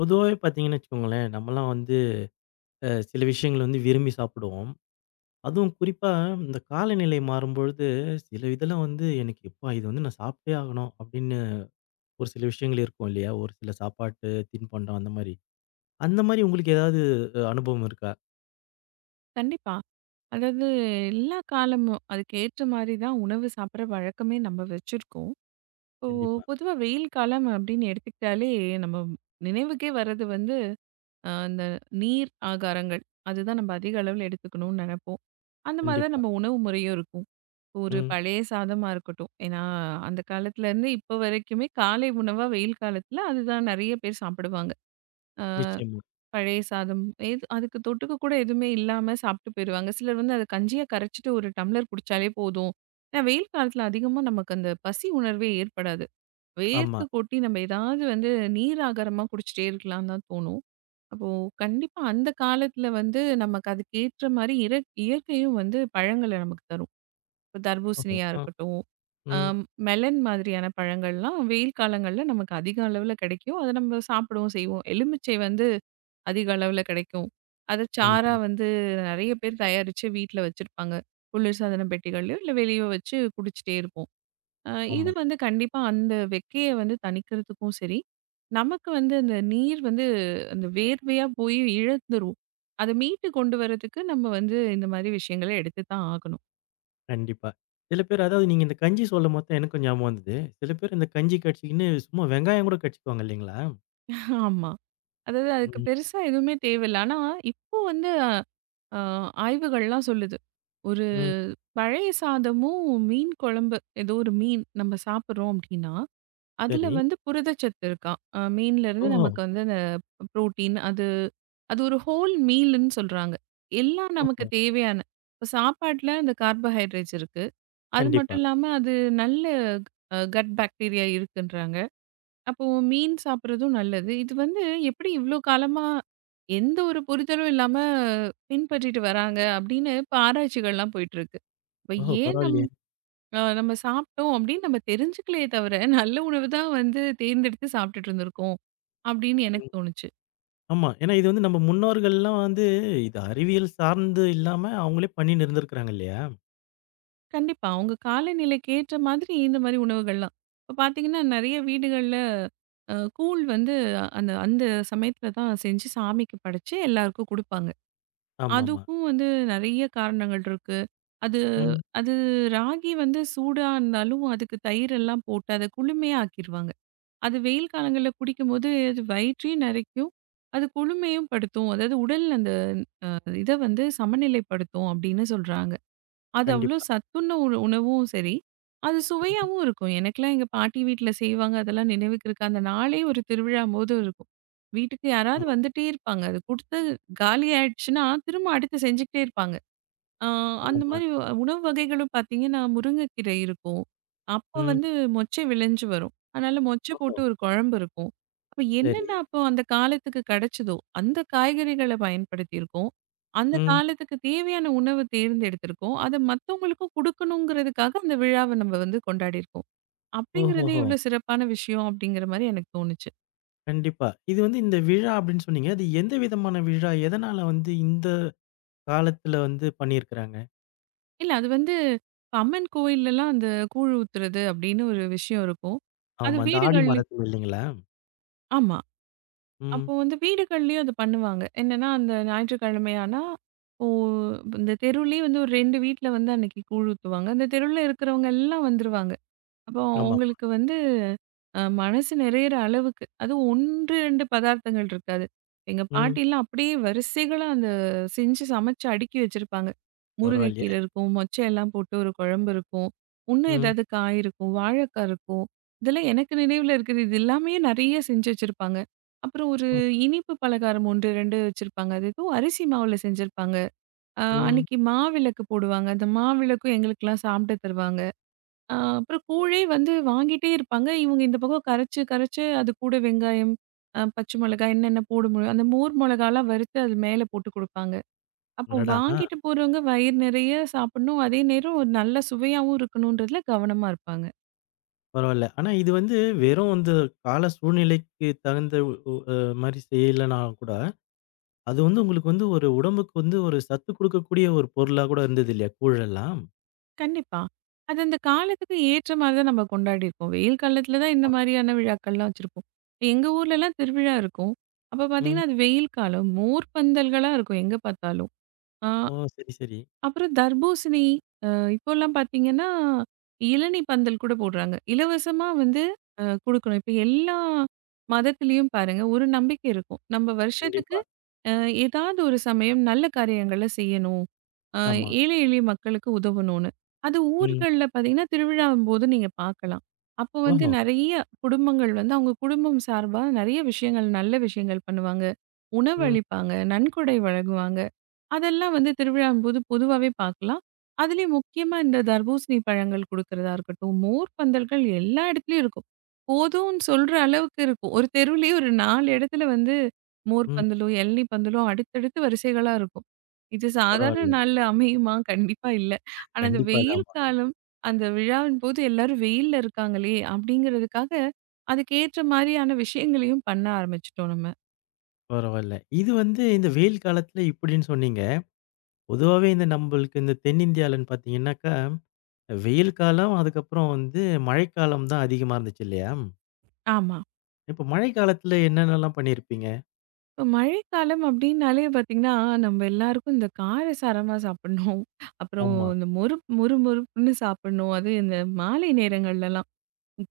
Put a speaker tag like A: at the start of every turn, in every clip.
A: பொதுவாவே பார்த்தீங்கன்னு வச்சுக்கோங்களேன், நம்மலாம் வந்து சில விஷயங்கள் வந்து விரும்பி சாப்பிடுவோம். அதுவும் குறிப்பா இந்த காலநிலை மாறும்பொழுது, சில இதெல்லாம் வந்து எனக்கு எப்பா! இது வந்து நான் சாப்பிட்டே ஆகணும் அப்படின்னு ஒரு சில விஷயங்கள் இருக்கும் இல்லையா? ஒரு சில சாப்பாட்டு தின்பண்டம் அந்த மாரி. அந்த மாரி உங்களுக்கு ஏதாவது அனுபவம் இருக்கா?
B: கண்டிப்பா. அதாவது எல்லா காலமும் அதுக்கேற்ற மாரி தான் உணவு சாப்பிடுற வழக்கமே நம்ம வச்சிருக்கோம். இப்போ
A: கண்டிப்பா,
B: பொதுவா வெயில் காலம் அப்படின்னு எடுத்துக்கிட்டாலே நம்ம நினைவுக்கே வர்றது வந்து அந்த நீர் ஆகாரங்கள். அதுதான் நம்ம அதிக அளவுல எடுத்துக்கணும்னு நெனைப்போம். அந்த மாதிரி தான்
A: கண்டிப்பா.
B: நம்ம உணவு முறையும் இருக்கும். ஒரு
A: ம்.
B: பழைய சாதமா இருக்கட்டும். ஏன்னா அந்த காலத்துலேருந்து இப்போ வரைக்குமே காலை உணவா வெயில் காலத்துல அதுதான் நெறைய பேர் சாப்பிடுவாங்க.
A: நிச்சயமா.
B: பழைய சாதம். எது அதுக்கு தொட்டுக்க கூட எதுவுமே இல்லாம சாப்பிட்டு போயிருவாங்க. சிலர் வந்து அத கஞ்சியா கரைச்சுட்டு ஒரு டம்ளர் குடிச்சாலே போதும். ஏன்னா வெயில் காலத்துல அதிகமா நமக்கு அந்த பசி உணர்வே ஏற்படாது.
A: ஆமா.
B: வேர்த்து கொட்டி நம்ம ஏதாவது வந்து நீர் ஆகாரமா குடிச்சிட்டே இருக்கலாம்னு தான் தோணும். அப்போ கண்டிப்பா அந்த காலத்துல வந்து நமக்கு அதுக்கேற்ற மாரி இயற்கையும் வந்து பழங்கள நமக்கு தரும். இப்ப
A: ஓஹோ!
B: தர்பூசணியா
A: ஆ.
B: இருக்கட்டும்,
A: ம்.
B: அம் மெலன் மாதிரியான பழங்கள்லாம் வெயில் காலங்கள்ல நமக்கு அதிக அளவுல கிடைக்கும். அத நம்ம சாப்பிடவும் செய்வோம். எலுமிச்சை வந்து அதிக அளவுல கிடைக்கும். அத சாறா
A: ஆமாமா.
B: வந்து நெறைய பேர் தயாரிச்சு வீட்ல வச்சிருப்பாங்க. குளிர்சாதன பெட்டிகள்லயோ, இல்ல வெளியவோ வச்சு குடிச்சிட்டே இருப்போம். அ இது
A: ஆமா. ஆமா.
B: வந்து கண்டிப்பா அந்த வெக்கைய வந்து தணிக்கிறதுக்கும் சரி, நமக்கு வந்து அந்த நீர் வந்து அந்த வேர்வையா போய் இழந்துரும். அத மீட்டு கொண்டு வரதுக்கு நம்ம வந்து இந்த மாரி விஷயங்கள எடுத்து தான் ஆகணும்.
A: கண்டிப்பா. சில பேர் அதாவது நீங்க இந்த கஞ்சி சொல்லும்போது தான் எனக்கும் ஞாபகம் வந்தது. சில பேர் இந்த கஞ்சி கடிச்சுக்கின்னு சும்மா வெங்காயம் கூட கடிச்சுக்குவாங்க இல்லைங்களா?
B: ஆமா. அதாவது அதுக்கு பெருசா எதுவுமே தேவையில்ல. ஆனா, இப்போ வந்து அ ஆய்வுகள்லாம் சொல்லுது. ஒரு
A: ம்.
B: பழைய சாதமும், மீன் குழம்பு ஏதோ ஒரு மீன் நம்ம சாப்பிடுறோம் அப்படின்னா, அதுல
A: சரி.
B: வந்து புரதச்சத்து இருக்காம். மீன்ல இருந்து
A: ஓஹோ!
B: நமக்கு வந்து அந்த புரோட்டீன் அது அது ஒரு ஹோல் மீல்ன்னு சொல்றாங்க. எல்லாம் நமக்கு
A: ஓஹோ!
B: தேவையான இப்ப சாப்பாட்ல அந்த கார்போஹைட்ரேட்ஸ் இருக்கு. அது
A: கண்டிப்பா.
B: மட்டும் இல்லாம அது நல்ல கட் பாக்டீரியா இருக்குன்றாங்க. அப்போ மீன் சாப்பிடுறதும் நல்லது. இது வந்து எப்படி இவ்ளோ காலமா எந்த ஒரு புரிதலும் இல்லாம பின்பற்றிட்டு வராங்க அப்படின்னு இப்ப ஆராய்ச்சிகள்லாம் போயிட்டுருக்கு. இப்ப
A: ஓஹோ!
B: ஏன் நம்
A: பரவாயில்லையே!
B: அ நம்ம சாப்பிட்டோம் அப்படின்னு நம்ம தெரிஞ்சுக்கலயே தவிர, நல்ல உணவு தான் வந்து தேர்ந்தெடுத்து சாப்பிட்டுட்டு இருந்திருக்கோம் அப்படின்னு எனக்கு
A: ம்.
B: தோணுச்சு.
A: ஆமா. ஏன்னா இது வந்து நம்ம முன்னோர்கள்லாம் வந்து இது அறிவியல் சார்ந்து இல்லாம அவங்களே பண்ணின்னு இருந்திருக்கிறாங்க இல்லையா?
B: கண்டிப்பா உங்க காலநிலைக்கு ஏற்ற மாதிரி இந்த மாரி உணவுகள்லாம். இப்ப பார்த்தீங்கன்னா, நெறைய வீடுகள்ல கூழ் வந்து அந்த அந்த சமயத்துல தான் செஞ்சு சாமிக்கு படைச்சு எல்லாருக்கும் குடுப்பாங்க.
A: ஆமாமா.
B: அதுக்கும் வந்து நெறைய காரணங்கள் இருக்கு. அது
A: ம்.
B: அது ராகி வந்து சூடா இருந்தாலும், அதுக்கு தயிர் எல்லாம் போட்டு அத குளுமையா ஆக்கிருவாங்க. அது வெயில் காலங்கள்ல குடிக்கும்போது, அது வயிற்றையும் நெறைக்கும். அது குளுமையும் படுத்தும். அதாவது உடல் அந்த இத வந்து சமநிலைப்படுத்தும் அப்படின்னு சொல்றாங்க. அது அவ்ளோ
A: கண்டிப்பா.
B: சத்துள்ள ஒரு உணவும் சரி, அது
A: ம்.
B: சுவையாவும் இருக்கும். எனக்கெல்லாம் எங்க பாட்டி வீட்ல செய்வாங்க. அதெல்லாம் நினைவுக்கு இருக்கு. அந்த நாளே ஒரு திருவிழா போது இருக்கும். வீட்டுக்கு யாராவது
A: ஆமா.
B: வந்துட்டே இருப்பாங்க. அது குடுத்து காலி ஆயிடுச்சுன்னா, திரும்ப அடுத்து செஞ்சுக்கிட்டே இருப்பாங்க. ஆ அந்த
A: ஆமாமா.
B: மாரி உணவு வகைகளும் பார்த்தீங்கன்னா, முருங்கைக்கீரை இருக்கும். அப்போ
A: ம்.
B: வந்து மொச்சை விளைஞ்சு வரும். அதனால மொச்சை
A: ஓஹோ!
B: போட்டு ஒரு குழம்பு இருக்கும். அப்ப
A: சரி.
B: என்னென்ன அப்போ அந்த காலத்துக்கு கிடைச்சதோ, அந்த காய்கறிகள பயன்படுத்தியிருக்கோம். அந்த
A: ம்.
B: காலத்துக்கு தேவையான உணவு தேர்ந்தெடுத்திருக்கோம். அத மத்தவங்களுக்கும் குடுக்கணுங்கிறதுக்காக அந்த விழாவ நம்ம வந்து கொண்டாடியிருக்கோம். அப்படிங்கிறதே
A: ஓஹோஹோ!
B: எவ்வளோ சிறப்பான விஷயம் அப்படிங்கிற மாரி எனக்கு தோணுச்சு.
A: கண்டிப்பா. இது வந்து இந்த விழா அப்படின்னு சொன்னீங்க. அது எந்த விதமான விழா? எதனால வந்து இந்த காலத்துல வந்து பண்ணியிருக்கிறாங்க?
B: இல்ல அது வந்து இப்ப அம்மன் கோயில்லலாம் அந்த கூழ் ஊத்துறது அப்படின்னு ஒரு விஷயம் இருக்கும். அது
A: ஆமா. இந்த ஆடி
B: வீடுகள்லயும்
A: மாதத்துல இல்லைங்களா?
B: ஆமா.
A: ம்.
B: அப்போ வந்து வீடுகள்லயும் அது பண்ணுவாங்க. என்னன்னா, அந்த ஞாயிற்றுக்கிழமையானா, இப்போ இந்த தெருவுலயே வந்து ஒரு 2 வீட்ல வந்து அன்னைக்கு கூழ் ஊத்துவாங்க. அந்த தெருவுல இருக்கிறவங்க எல்லாம் வந்துருவாங்க. அப்போ
A: ஆமா.
B: உங்களுக்கு வந்து மனசு நிறையிற அளவுக்கு, அதுவும் 1, 2 பதார்த்தங்கள் இருக்காது. எங்க
A: ம்.
B: பாட்டிலாம் அப்படியே வரிசைகளா அந்த செஞ்சு சமைச்சு அடுக்கி வச்சிருப்பாங்க.
A: பரவாயில்லையே!
B: முருங்கைக்கீரை இருக்கும், மொச்சை எல்லாம் போட்டு ஒரு குழம்பு இருக்கும், இன்னும்
A: ம்.
B: ஏதாவது காய் இருக்கும், வாழைக்காய் இருக்கும். இதெல்லாம் எனக்கு நினைவுல இருக்குது. இது எல்லாமே நிறைய செஞ்சு வச்சிருப்பாங்க. அப்புறம் ஒரு
A: ஓ!
B: இனிப்பு பலகாரம் 1, 2 வச்சிருப்பாங்க. அது ஏதோ அரிசி மாவுல செஞ்சிருப்பாங்க.
A: ம்.
B: அன்னைக்கு மாவிளக்கு போடுவாங்க. அந்த மாவிளக்கும் எங்களுக்கெல்லாம் சாப்பிட தருவாங்க. அப்புறம் கூழே வந்து வாங்கிட்டே இருப்பாங்க. இவங்க இந்த பக்கம் கரைச்சு, அது கூட வெங்காயம், பச்சை மிளகாய் என்னென்ன போட முடியும், அந்த மோர் மிளகாலாம் வறுத்து அது மேல போட்டு குடுப்பாங்க. அப்போ
A: அடடா! ஆ.
B: வாங்கிட்டு போறவங்க வயிறு நிறைய சாப்பிடணும். அதே நேரம் ஒரு நல்ல சுவையாவும் இருக்கணுன்றதுல கவனமா இருப்பாங்க.
A: பரவால்ல. ஆனா இது வந்து வெறும் அந்த கால சூழ்நிலைக்கு தகுந்த ஒ அ மாரி செய்யலனா கூட, அது வந்து உங்களுக்கு வந்து ஒரு உடம்புக்கு வந்து ஒரு சத்து குடுக்கக்கூடிய ஒரு பொருளா கூட இருந்தது இல்லையா? கூழெல்லாம்.
B: கண்டிப்பா. அது அந்த காலத்துக்கு ஏற்ற மாரி தான் நம்ம கொண்டாடியிருப்போம். வெயில் காலத்துல தான் இந்த
A: ஆமா.
B: மாதிரியான விழாக்கள்லாம் வச்சிருப்போம். எங்க ஊர்லலாம் திருவிழா இருக்கும். அப்ப
A: ம்.
B: பார்த்தீங்கன்னா, அது வெயில் காலம். மோர் பந்தல்களா இருக்கும் எங்க பார்த்தாலும். ஆ
A: ஓ! சரி, சரி.
B: அப்புறம் தர்பூசணி, அ இப்போலாம் பார்த்தீங்கன்னா, இளநீ பந்தல் கூட போடுறாங்க. இலவசமா வந்து குடுக்கணும். இப்ப எல்லா மதத்திலயும் பாருங்க, ஒரு நம்பிக்கை இருக்கும். நம்ம வருஷத்துக்கு
A: கண்டிப்பா.
B: அ ஏதாவது ஒரு சமயம் நல்ல காரியங்கள செய்யணும். அ
A: ஆமா.
B: ஏழை எளிய மக்களுக்கு உதவணும்னு. அது
A: ம்.
B: ஊர்கள்ல பார்த்தீங்கன்னா, திருவிழாவும்போது நீங்க பார்க்கலாம். அப்போ வந்து
A: ஓஹோ!
B: நெறைய குடும்பங்கள் வந்து அவங்க குடும்பம் சார்பா நெறைய விஷயங்கள், நல்ல விஷயங்கள் பண்ணுவாங்க.
A: ம்,
B: உணவளிப்பாங்க, நன்கொடை வழங்குவாங்க. அதெல்லாம் வந்து திருவிழாம்போது பொதுவாவே பார்க்கலாம். அதுலயும் முக்கியமா இந்த தர்பூசணி பழங்கள் குடுக்கிறதா இருக்கட்டும், மோர் பந்தல்கள் எல்லா இடத்துலயும் இருக்கும். போதும்ன்னு சொல்ற அளவுக்கு இருக்கும். ஒரு தெருவுலயே ஒரு 4 இடத்துல வந்து மோர்
A: ம்.
B: பந்தலோ, இளநீ பந்தலோ அடுத்தடுத்து வரிசைகளா இருக்கும். இது சாதாரண
A: பரவால்ல.
B: நாள்ல அமையுமா? கண்டிப்பா இல்ல. ஆனா அந்த
A: கண்டிப்பா. இல்ல,
B: வெயில்
A: ஆமா.
B: காலம், அந்த விழாவின் போது எல்லாரும் வெயில்ல இருக்காங்களே! அப்படிங்கிறதுக்காக அதுக்கேற்ற மாரியான விஷயங்களையும் பண்ண ஆரம்பிச்சுட்டோம் நம்ம.
A: பரவால்ல. இது வந்து இந்த வெயில் காலத்துல இப்படின்னு சொன்னீங்க. பொதுவாவே இந்த நம்பளுக்கு இந்த தென்னிந்தியாலன்னு பார்த்தீங்கன்னாக்கா, வெயில் காலம், அதுக்கப்புறம் வந்து மழைக்காலம் தான் அதிகமா இருந்துச்சு இல்லையா?
B: ஆமா.
A: இப்ப மழைக்காலத்துல என்னென்னலாம் பண்ணியிருப்பீங்க?
B: இப்போ மழைக்காலம் அப்படின்னாலே பார்த்தீங்கன்னா, நம்ம எல்லாருக்கும் இந்த காரசாரமா சாப்பிடணும். அப்புறம்
A: ஆமா.
B: இந்த மொறு மொறு மொறுப்புன்னு சாப்பிடணும். அது இந்த மாலை நேரங்கள்லலாம்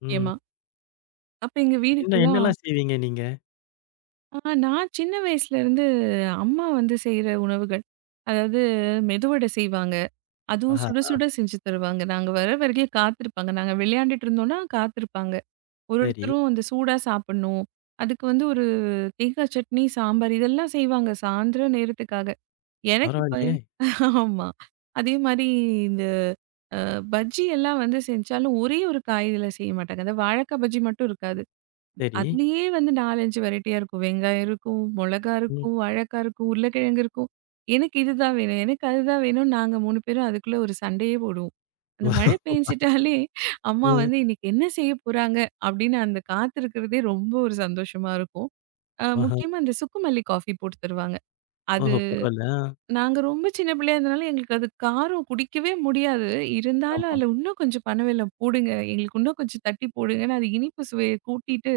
A: ம்.
B: அப்ப எங்க
A: என்ன
B: வீடுகள்லாம்
A: என்னலாம் செய்வீங்க நீங்க?
B: ஆ நான் சின்ன வயசுலேருந்து அம்மா வந்து செய்ற உணவுகள். அதாவது மெதுவடை செய்வாங்க. அதுவும்
A: ஆஹா!
B: சுட சுட செஞ்சு தருவாங்க. நாங்க வர வரைக்கும் காத்திருப்பாங்க. நாங்க விளையாண்டுட்டு இருந்தோம்னா காத்திருப்பாங்க.
A: சரி.
B: ஒருத்தரும் அந்த சூடா சாப்பிடணும். அதுக்கு வந்து ஒரு தேங்காய் சட்னி, சாம்பார் இதெல்லாம் செய்வாங்க சாயந்தரம் நேரத்துக்காக. எனக்கு இப்ப
A: பரவாயில்லையே!
B: ஆமா. அதே மாரி இந்த அ பஜ்ஜி எல்லாம் வந்து செஞ்சாலும் ஒரே ஒரு காயில செய்ய மாட்டாங்க. அந்த வாழைக்கா பஜ்ஜி மட்டும் இருக்காது.
A: சரி.
B: அதுலயே வந்து 4, 5 வெரைட்டியா இருக்கும். வெங்காயம் இருக்கும், மொளகா
A: ம்.
B: இருக்கும், வாழைக்கா இருக்கும், உருளைக்கிழங்கு இருக்கும். எனக்கு இதுதான் வேணும், எனக்கு அதுதான் வேணும்னு நாங்க 3 பேரும் அதுக்குள்ள ஒரு சண்டையே போடுவோம். அந்த மழை பெஞ்சிட்டாலே அம்மா
A: ம்.
B: வந்து இன்னைக்கு என்ன செய்ய போறாங்க அப்படின்னு அந்த காத்திருக்கிறதே ரொம்ப ஒரு சந்தோஷமா இருக்கும்.
A: ஆஹா.
B: முக்கியமா இந்த சுக்குமல்லி காஃபி போட்டு தருவாங்க. அது
A: ஓஹோ! பரவால்ல. ஆ.
B: நாங்க ரொம்ப சின்ன பிள்ளையா இருந்தனால எங்களுக்கு அது காரம் குடிக்கவே முடியாது. இருந்தாலும்
A: ஆமா.
B: அதுல இன்னும் கொஞ்சம் பனவெல்லம் போடுங்க. எங்களுக்கு இன்னும் கொஞ்சம் தட்டி போடுங்கன்னு அது இனிப்பு சுவைய கூட்டிட்டு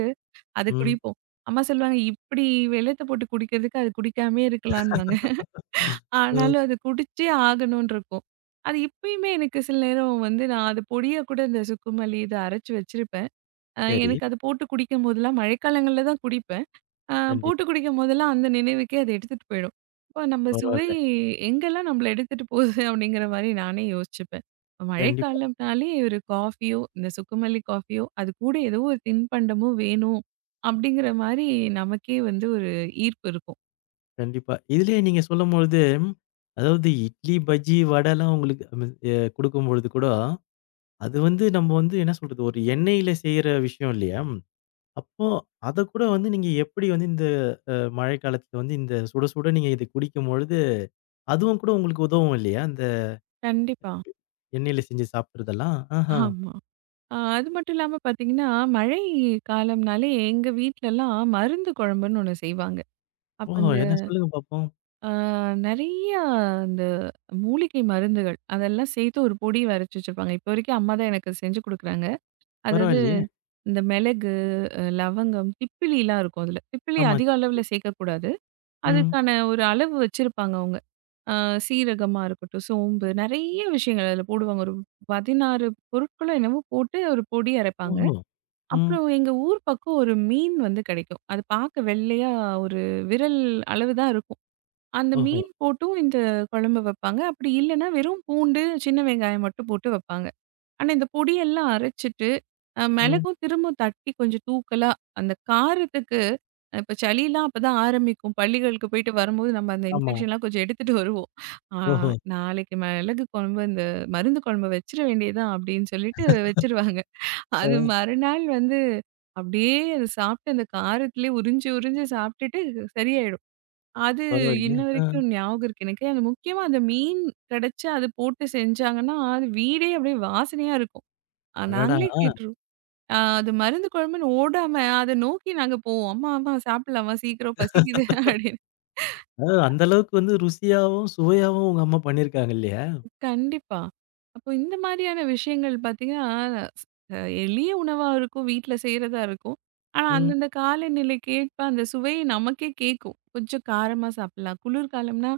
B: அத
A: ம்.
B: குடிப்போம். அம்மா சொல்லுவாங்க, "இப்படி வெல்லத்த போட்டு குடிக்கிறதுக்கு அது குடிக்காமயே இருக்கலான்னுவாங்க."
A: ம்.
B: ஆனாலும் அது குடிச்சே ஆகணும்னு இருக்கும். அது இப்பயுமே எனக்கு சில நேரம் வந்து நான் அது பொடியா கூட இந்த சுக்குமல்லி இத அரைச்சு வச்சிருப்பேன்.
A: சரி.
B: எனக்கு அது போட்டு குடிக்கும்போதெல்லாம் மழைக்காலங்கள்ல தான் குடிப்பேன். ஆ
A: கண்டிப்பா.
B: போட்டு குடிக்கும் போதெல்லாம் அந்த நினைவுக்கே அது எடுத்துட்டு போயிடும். அப்ப நம்ம சுவை
A: பரவால்ல.
B: எங்கெல்லாம் நம்மள எடுத்துட்டு போகுது அப்படிங்கிற மாரி நானே யோசிச்சுப்பேன். இப்ப
A: கண்டிப்பா,
B: மழைக்காலம்னாலே ஒரு காஃபியோ, இந்த சுக்குமல்லி காஃபியோ, அது கூட ஏதோ ஒரு தின்பண்டமோ வேணும் அப்படிங்கிற மாரி நமக்கே வந்து ஒரு ஈர்ப்பு இருக்கும்.
A: கண்டிப்பா. இதுலயே நீங்க சொல்லும்பொழுது, அதாவது இட்லி, பஜ்ஜி, வடைலாம் உங்களுக்கு குடுக்கும்பொழுது கூட, அது வந்து நம்ம வந்து என்ன சொல்றது, ஒரு எண்ணெயில செய்ற விஷயம் இல்லையா? அப்போ அத கூட வந்து நீங்க எப்படி வந்து இந்த மழைக்காலத்துல வந்து இந்த சுட சுட நீங்க இத குடிக்கும்பொழுது அதுவும் கூட உங்களுக்கு உதவும் இல்லையா? அந்த
B: கண்டிப்பா.
A: எண்ணெயில செஞ்சு சாப்பிடுறதெல்லாம்? ஆஹா.
B: ஆமா. அது மட்டும் இல்லாம பார்த்தீங்கன்னா, மழை காலம்னாலே எங்க வீட்லலாம் மருந்து குழம்புன்னு ஒண்ணு செய்வாங்க. அப்ப
A: ஓஹோ! என்ன சொல்லுங்க பாப்போம்.
B: ஆ நெறைய அந்த மூலிகை மருந்துகள், அதெல்லாம் சேர்த்து ஒரு பொடி அரைச்சு வச்சிருப்பாங்க. இப்போ வரைக்கும் அம்மா தான் எனக்கு செஞ்சு குடுக்குறாங்க. அதாவது
A: பரவாயில்லையே!
B: இந்த மிளகு, லவங்கம், திப்பிலிலாம் இருக்கும் அதுல. திப்பிலி
A: ஆமா.
B: அதிக அளவுல சேர்க்கக்கூடாது.
A: ம்.
B: அதுக்கான ஒரு அளவு வச்சிருப்பாங்க அவங்க. அ சீரகமா இருக்கட்டும், சோம்பு நெறைய விஷயங்கள் அதுல போடுவாங்க. ஒரு 16 பொருட்களோ என்னமோ போட்டு ஒரு பொடி அரைப்பாங்க.
A: ஓஹோ! ம்.
B: அப்புறம் எங்க ஊர் பக்கம் ஒரு மீன் வந்து கிடைக்கும். அது பார்க்க வெள்ளையா ஒரு விரல் அளவு தான் இருக்கும். அந்த
A: ஓஹோ!
B: மீன் போட்டும் இந்த குழம்பு வைப்பாங்க. அப்படி இல்லன்னா, வெறும் பூண்டு, சின்ன வெங்காயம் மட்டும் போட்டு வைப்பாங்க. ஆனா, இந்த பொடியெல்லாம் அரைச்சுட்டு,
A: ம்.
B: மிளகும் திரும்ப தட்டி கொஞ்சம் தூக்கலா அந்த காரத்துக்கு இப்ப சளிலாம் அப்பதான் ஆரம்பிக்கும். பள்ளிகளுக்கு போயிட்டு வரும்போது நம்ம அந்த
A: ஆமா.
B: இன்ஃபெக்ஷன்லாம் கொஞ்சம் எடுத்துட்டு வருவோம். ஆ
A: ஓஹோ!
B: நாளைக்கு மிளகு குழம்பு இந்த மருந்து குழம்பு வச்சிட வேண்டியதுதான் அப்படின்னு சொல்லிட்டு வச்சுருவாங்க.
A: ஆ.
B: அது மறுநாள் வந்து அப்படியே அத சாப்பிட்டு அந்த காரத்திலேயே உறிஞ்சு உறிஞ்சு சாப்பிட்டுட்டு சரியாயிடும். அது
A: பரவாயில்லையே!
B: இன்ன
A: ஆ.
B: வரைக்கும் ஞாபகம் இருக்கு எனக்கு. அது முக்கியமா அந்த மீன் கிடைச்சு அது போட்டு செஞ்சாங்கன்னா, அது வீடே அப்படியே வாசனையா இருக்கும்.
A: அடடா!
B: நாங்களே கேட்டுருவோம். அது மருந்து குழம்புன்னு ஓடாம அத நோக்கி நாங்க போவோம். "அம்மா, அம்மா சாப்பிடலாமா? சீக்கிரம் பசிக்குது" அப்படின்னு.
A: அந்த அளவுக்கு வந்து ருசியாவும், சுவையாவும் உங்க அம்மா பண்ணியிருக்காங்க இல்லையா?
B: கண்டிப்பா. அப்போ இந்த மாதிரியான விஷயங்கள் பார்த்தீங்கன்னா, ஸ் அ எளிய உணவா இருக்கும், வீட்ல செய்றதா இருக்கும். ஆனா,
A: ம்.
B: அந்தந்த காலநிலைக்கேற்ப அந்த சுவை நமக்கே கேட்கும். கொஞ்சம் காரமா சாப்பிடலாம். குளிர்காலம்னா,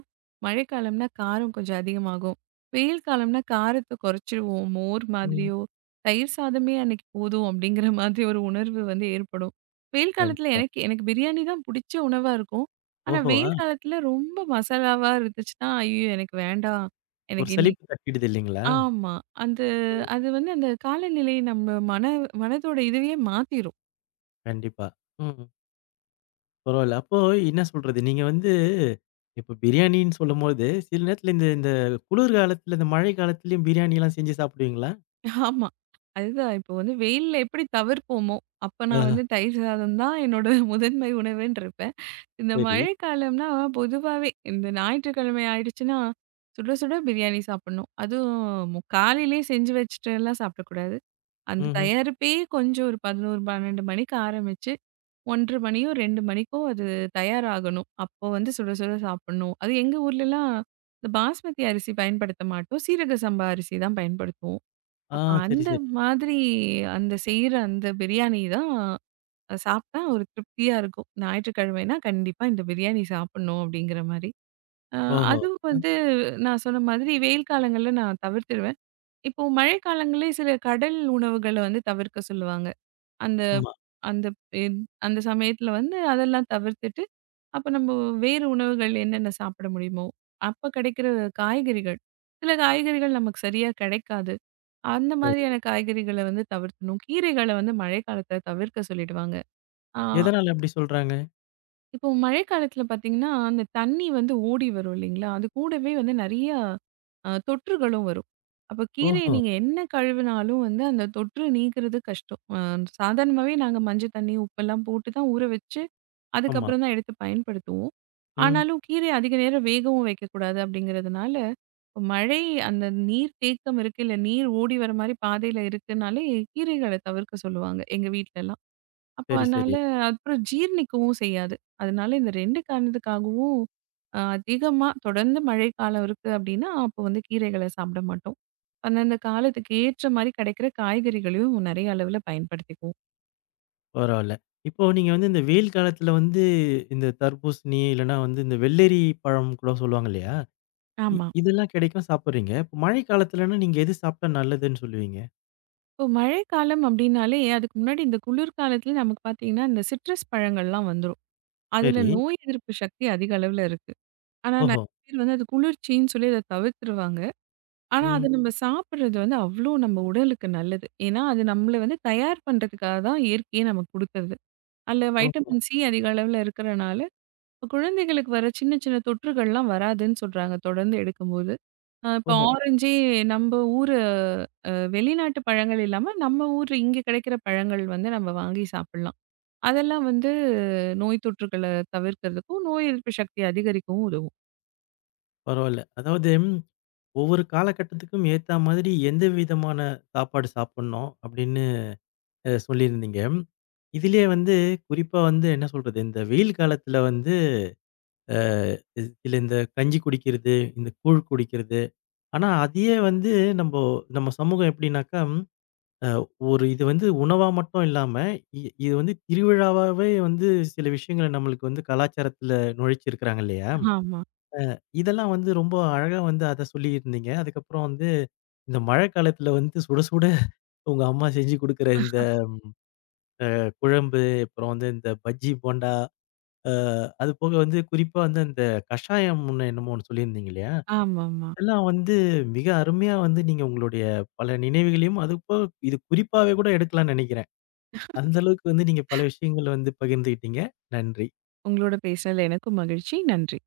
B: மழைக்காலம்னா காரம் கொஞ்சம் அதிகமாகும். வெயில் காலம்னா காரத்த குறைச்சிருவோம். மோர்
A: ம்.
B: மாதிரியோ, தயிர் சாதமே அன்னைக்கு போதும் அப்படிங்கிற மாதிரி ஒரு உணர்வு வந்து ஏற்படும். வெயில் காலத்துல
A: கண்டிப்பா.
B: எனக்கு எனக்கு பிரியாணி தான் பிடிச்ச உணவா இருக்கும். ஆனா,
A: ஓஹோ! ஆ.
B: வெயில் காலத்துல ரொம்ப மசாலாவா இருந்துச்சுன்னா, ஐயோ! எனக்கு வேண்டாம்.
A: ஒரு
B: எனக்கு இன்னி
A: சலிப்பு தட்டிடுது இல்லைங்களா?
B: ஆமா. அந்த
A: ம்.
B: அது வந்து அந்த காலநிலை நம்ம மன மனதோட இதுவே மாத்திரும்.
A: கண்டிப்பா. ம். பரவாயில்ல. அப்போ என்ன சொல்றது? நீங்க வந்து இப்ப பிரியாணின்னு சொல்லும்போது, சில நேரத்துல இந்த இந்த குளிர் காலத்துல, இந்த மழை காலத்துலயும் பிரியாணிலாம் செஞ்சு சாப்பிடுவீங்களா?
B: ஆமா. அதுதான் இப்போ வந்து வெயில்ல எப்படி தவிர்ப்போமோ, அப்ப நான்
A: ஆஹா,
B: வந்து தயிர் சாதம் தான் என்னோட முதன்மை உணவுன்ருப்பேன். இந்த
A: சரி.
B: மழைக்காலம்னா பொதுவாவே இந்த ஞாயிற்றுக்கிழமை ஆயிடுச்சுன்னா, சுட சுட பிரியாணி சாப்பிடணும். அதுவும் காலையிலேயே செஞ்சு வச்சுட்டுலாம் சாப்பிடக்கூடாது. அந்த
A: ம்ஹ்ம்.
B: தயாரிப்பே கொஞ்சம் ஒரு 11, 12 மணிக்கு ஆரம்பிச்சு 1:30 மணியோ, 2:00 மணிக்கோ அது தயாராகணும். அப்போ வந்து சுட சுட சாப்பிடணும். அது எங்க ஊர்லலாம் இந்த பாஸ்மதி அரிசி பயன்படுத்த மாட்டோம். சீரக சம்பா அரிசி தான் பயன்படுத்துவோம்.
A: ஆ,
B: அப்ப
A: சரி,
B: அந்த
A: சரி.
B: மாதிரி அந்த செய்ற அந்த பிரியாணி தான் சாப்பிட்டா ஒரு திருப்தியா இருக்கும். ஞாயிற்றுக்கிழமைனா கண்டிப்பா இந்த பிரியாணி சாப்பிடணும் அப்படிங்கிற மாரி. அ
A: ஓஹோ!
B: அதுவும்
A: ம்.
B: வந்து நான் சொன்ன மாதிரி வெயில் காலங்கள்ல நான் தவிர்த்துருவேன். இப்போ மழை காலங்களே சில கடல் உணவுகள வந்து தவிர்க்க சொல்லுவாங்க. அந்த
A: ஆமா,
B: அந்த என் அந்த சமயத்துல வந்து அதெல்லாம் தவிர்த்துட்டு, அப்ப நம்ம வேறு உணவுகள் என்னென்ன சாப்பிட முடியுமோ, அப்ப கிடைக்கிற காய்கறிகள். சில காய்கறிகள் நமக்கு சரியா கிடைக்காது. அந்த
A: சரி.
B: மாதிரியான காய்கறிகள வந்து தவிர்க்கணும். கீரைகள வந்து மழைக்காலத்துல தவிர்க்க சொல்லிடுவாங்க. ஆ.
A: எதனால அப்படி சொல்றாங்க?
B: இப்போ மழைக்காலத்துல பார்த்தீங்கன்னா, அந்த தண்ணி வந்து ஓடி வரும் இல்லைங்களா? அது கூடவே வந்து நெறைய தொற்றுகளும் வரும். அப்ப கீரைய
A: ஓஹோ!
B: நீங்க என்ன கழுவினாலும் வந்து அந்த தொற்று நீக்குறது கஷ்டம். சாதாரணமாவே நாங்க மஞ்சள் தண்ணி, உப்பெல்லாம் போட்டு தான் ஊற வச்சு,
A: ஆமா.
B: அதுக்கப்புறம் தான் எடுத்து பயன்படுத்துவோம்.
A: ம்.
B: ஆனாலும் கீரைய அதிக நேரம் வேகவும் வைக்கக்கூடாது அப்படிங்கிறதுனால, இப்ப மழை அந்த நீர் தேக்கம் இருக்கு, இல்ல நீர் ஓடி வர மாரி பாதையில இருக்குனாலே, கீரைகள தவிர்க்க சொல்லுவாங்க எங்க வீட்லலாம். அப்போ
A: சரி,
B: அதனால
A: சரி.
B: அப்புறம் ஜீரணிக்கவும் செய்யாது. அதனால இந்த 2 காரணத்துக்காகவும் அதிகமா தொடர்ந்து மழைக்காலம் இருக்கு அப்டின்னா, அப்போ வந்து கீரைகள சாப்பிட மாட்டோம். அந்தந்த காலத்துக்கு ஏற்ற மாரி கிடைக்கிற காய்கறிகளையும் நெறைய அளவுல பயன்படுத்திக்குவோம்.
A: பரவால்ல. இப்போ நீங்க வந்து இந்த வெயில் காலத்துல வந்து இந்த தர்பூசணி, இல்லன்னா வந்து இந்த வெள்ளரி பழம் கூட சொல்லுவாங்க இல்லையா?
B: ஆமா.
A: இதெல்லாம் கிடைக்கும் சாப்பிடுறீங்க. இப்ப மழை காலத்துலன்னா நீங்க எது சாப்பிட்டா நல்லதுன்னு சொல்லுவீங்க?
B: இப்போ மழைக்காலம் அப்டின்னாலே, அதுக்கு முன்னாடி இந்த குளிர்காலத்துல நமக்கு பார்த்தீங்கன்னா, இந்த சிட்ரஸ் பழங்கள்லாம் வந்துரும். அதுல
A: சரி.
B: நோய் எதிர்ப்பு சக்தி அதிக அளவுல இருக்கு. ஆனா
A: ஓஹோ!
B: நெறைய பேர் வந்து அது குளிர்ச்சின்னு சொல்லி அத தவிர்த்துருவாங்க. ஆனா, அது
A: ம்.
B: நம்ம சாப்பிடுறது வந்து அவ்ளோ நம்ம உடலுக்கு நல்லது. ஏன்னா, அது நம்மள வந்து தயார் பண்றதுக்காக தான் இயற்கையே நமக்கு குடுத்தது. அதுல
A: ஓஹோ!
B: வைட்டமின் சி அதிக அளவுல இருக்கிறனால, இப்ப குழந்தைகளுக்கு வர சின்ன சின்ன தொற்றுகள்லாம் வராதுன்னு சொல்றாங்க தொடர்ந்து எடுக்கும்போது. இப்ப
A: ஓஹோ!
B: ஆரஞ்சே நம்ம ஊரு வெளிநாட்டு பழங்கள் இல்லாம, நம்ம ஊர் இங்க கிடைக்கிற பழங்கள் வந்து நம்ம வாங்கி சாப்பிடலாம். அதெல்லாம் வந்து நோய் தொற்றுகள தவிர்க்கிறதுக்கும், நோய் எதிர்ப்பு சக்திய அதிகரிக்கவும் உதவும்.
A: பரவால்ல. அதாவது ஒவ்வொரு காலகட்டத்துக்கும் ஏத்தா மாதிரி எந்த விதமான சாப்பாடு சாப்பிடணும் அப்படின்னு சொல்லியிருந்தீங்க. இதிலேயே வந்து குறிப்பா வந்து என்ன சொல்றது, இந்த வெயில் காலத்துல வந்து அஹ், இதுல இந்த கஞ்சி குடிக்கிறது, இந்த கூழ் குடிக்கிறது. ஆனா அதையே வந்து நம்போ நம்ம சமூகம் எப்படின்னாக்கா, அஹ், ஒரு இது வந்து உணவா மட்டும் இல்லாம, இது வந்து திருவிழாவாவே வந்து சில விஷயங்களை நம்மளுக்கு வந்து கலாச்சாரத்துல நுழைச்சிருக்கிறாங்க இல்லையா?
B: ஆமா,
A: இதெல்லாம் வந்து ரொம்ப அழகா வந்து அத சொல்லியிருந்தீங்க. அதுக்கப்புறம் வந்து இந்த மழை காலத்துல வந்து சுட சுட உங்க அம்மா செஞ்சு குடுக்குற இந்த குழம்பு, அப்புறம் வந்து இந்த பஜ்ஜி, போண்டா, அ அது போக வந்து குறிப்பா வந்து அந்த கஷாயம் ஒண்ணு என்னமோ ஒண்ணு சொல்லியிருந்தீங்க இல்லையா?
B: ஆமாமா.
A: அதெல்லாம் வந்து மிக அருமையா வந்து நீங்க உங்களுடைய பல நினைவுகளையும், அது போக இது குறிப்பாவே கூட எடுக்கலாம்னு நெனைக்கிறேன். அந்த அளவுக்கு வந்து நீங்க பல விஷயங்கள வந்து பகிர்ந்துகிட்டீங்க. நன்றி.
B: உங்களோட பேசுனதுல எனக்கும் மகிழ்ச்சி. நன்றி.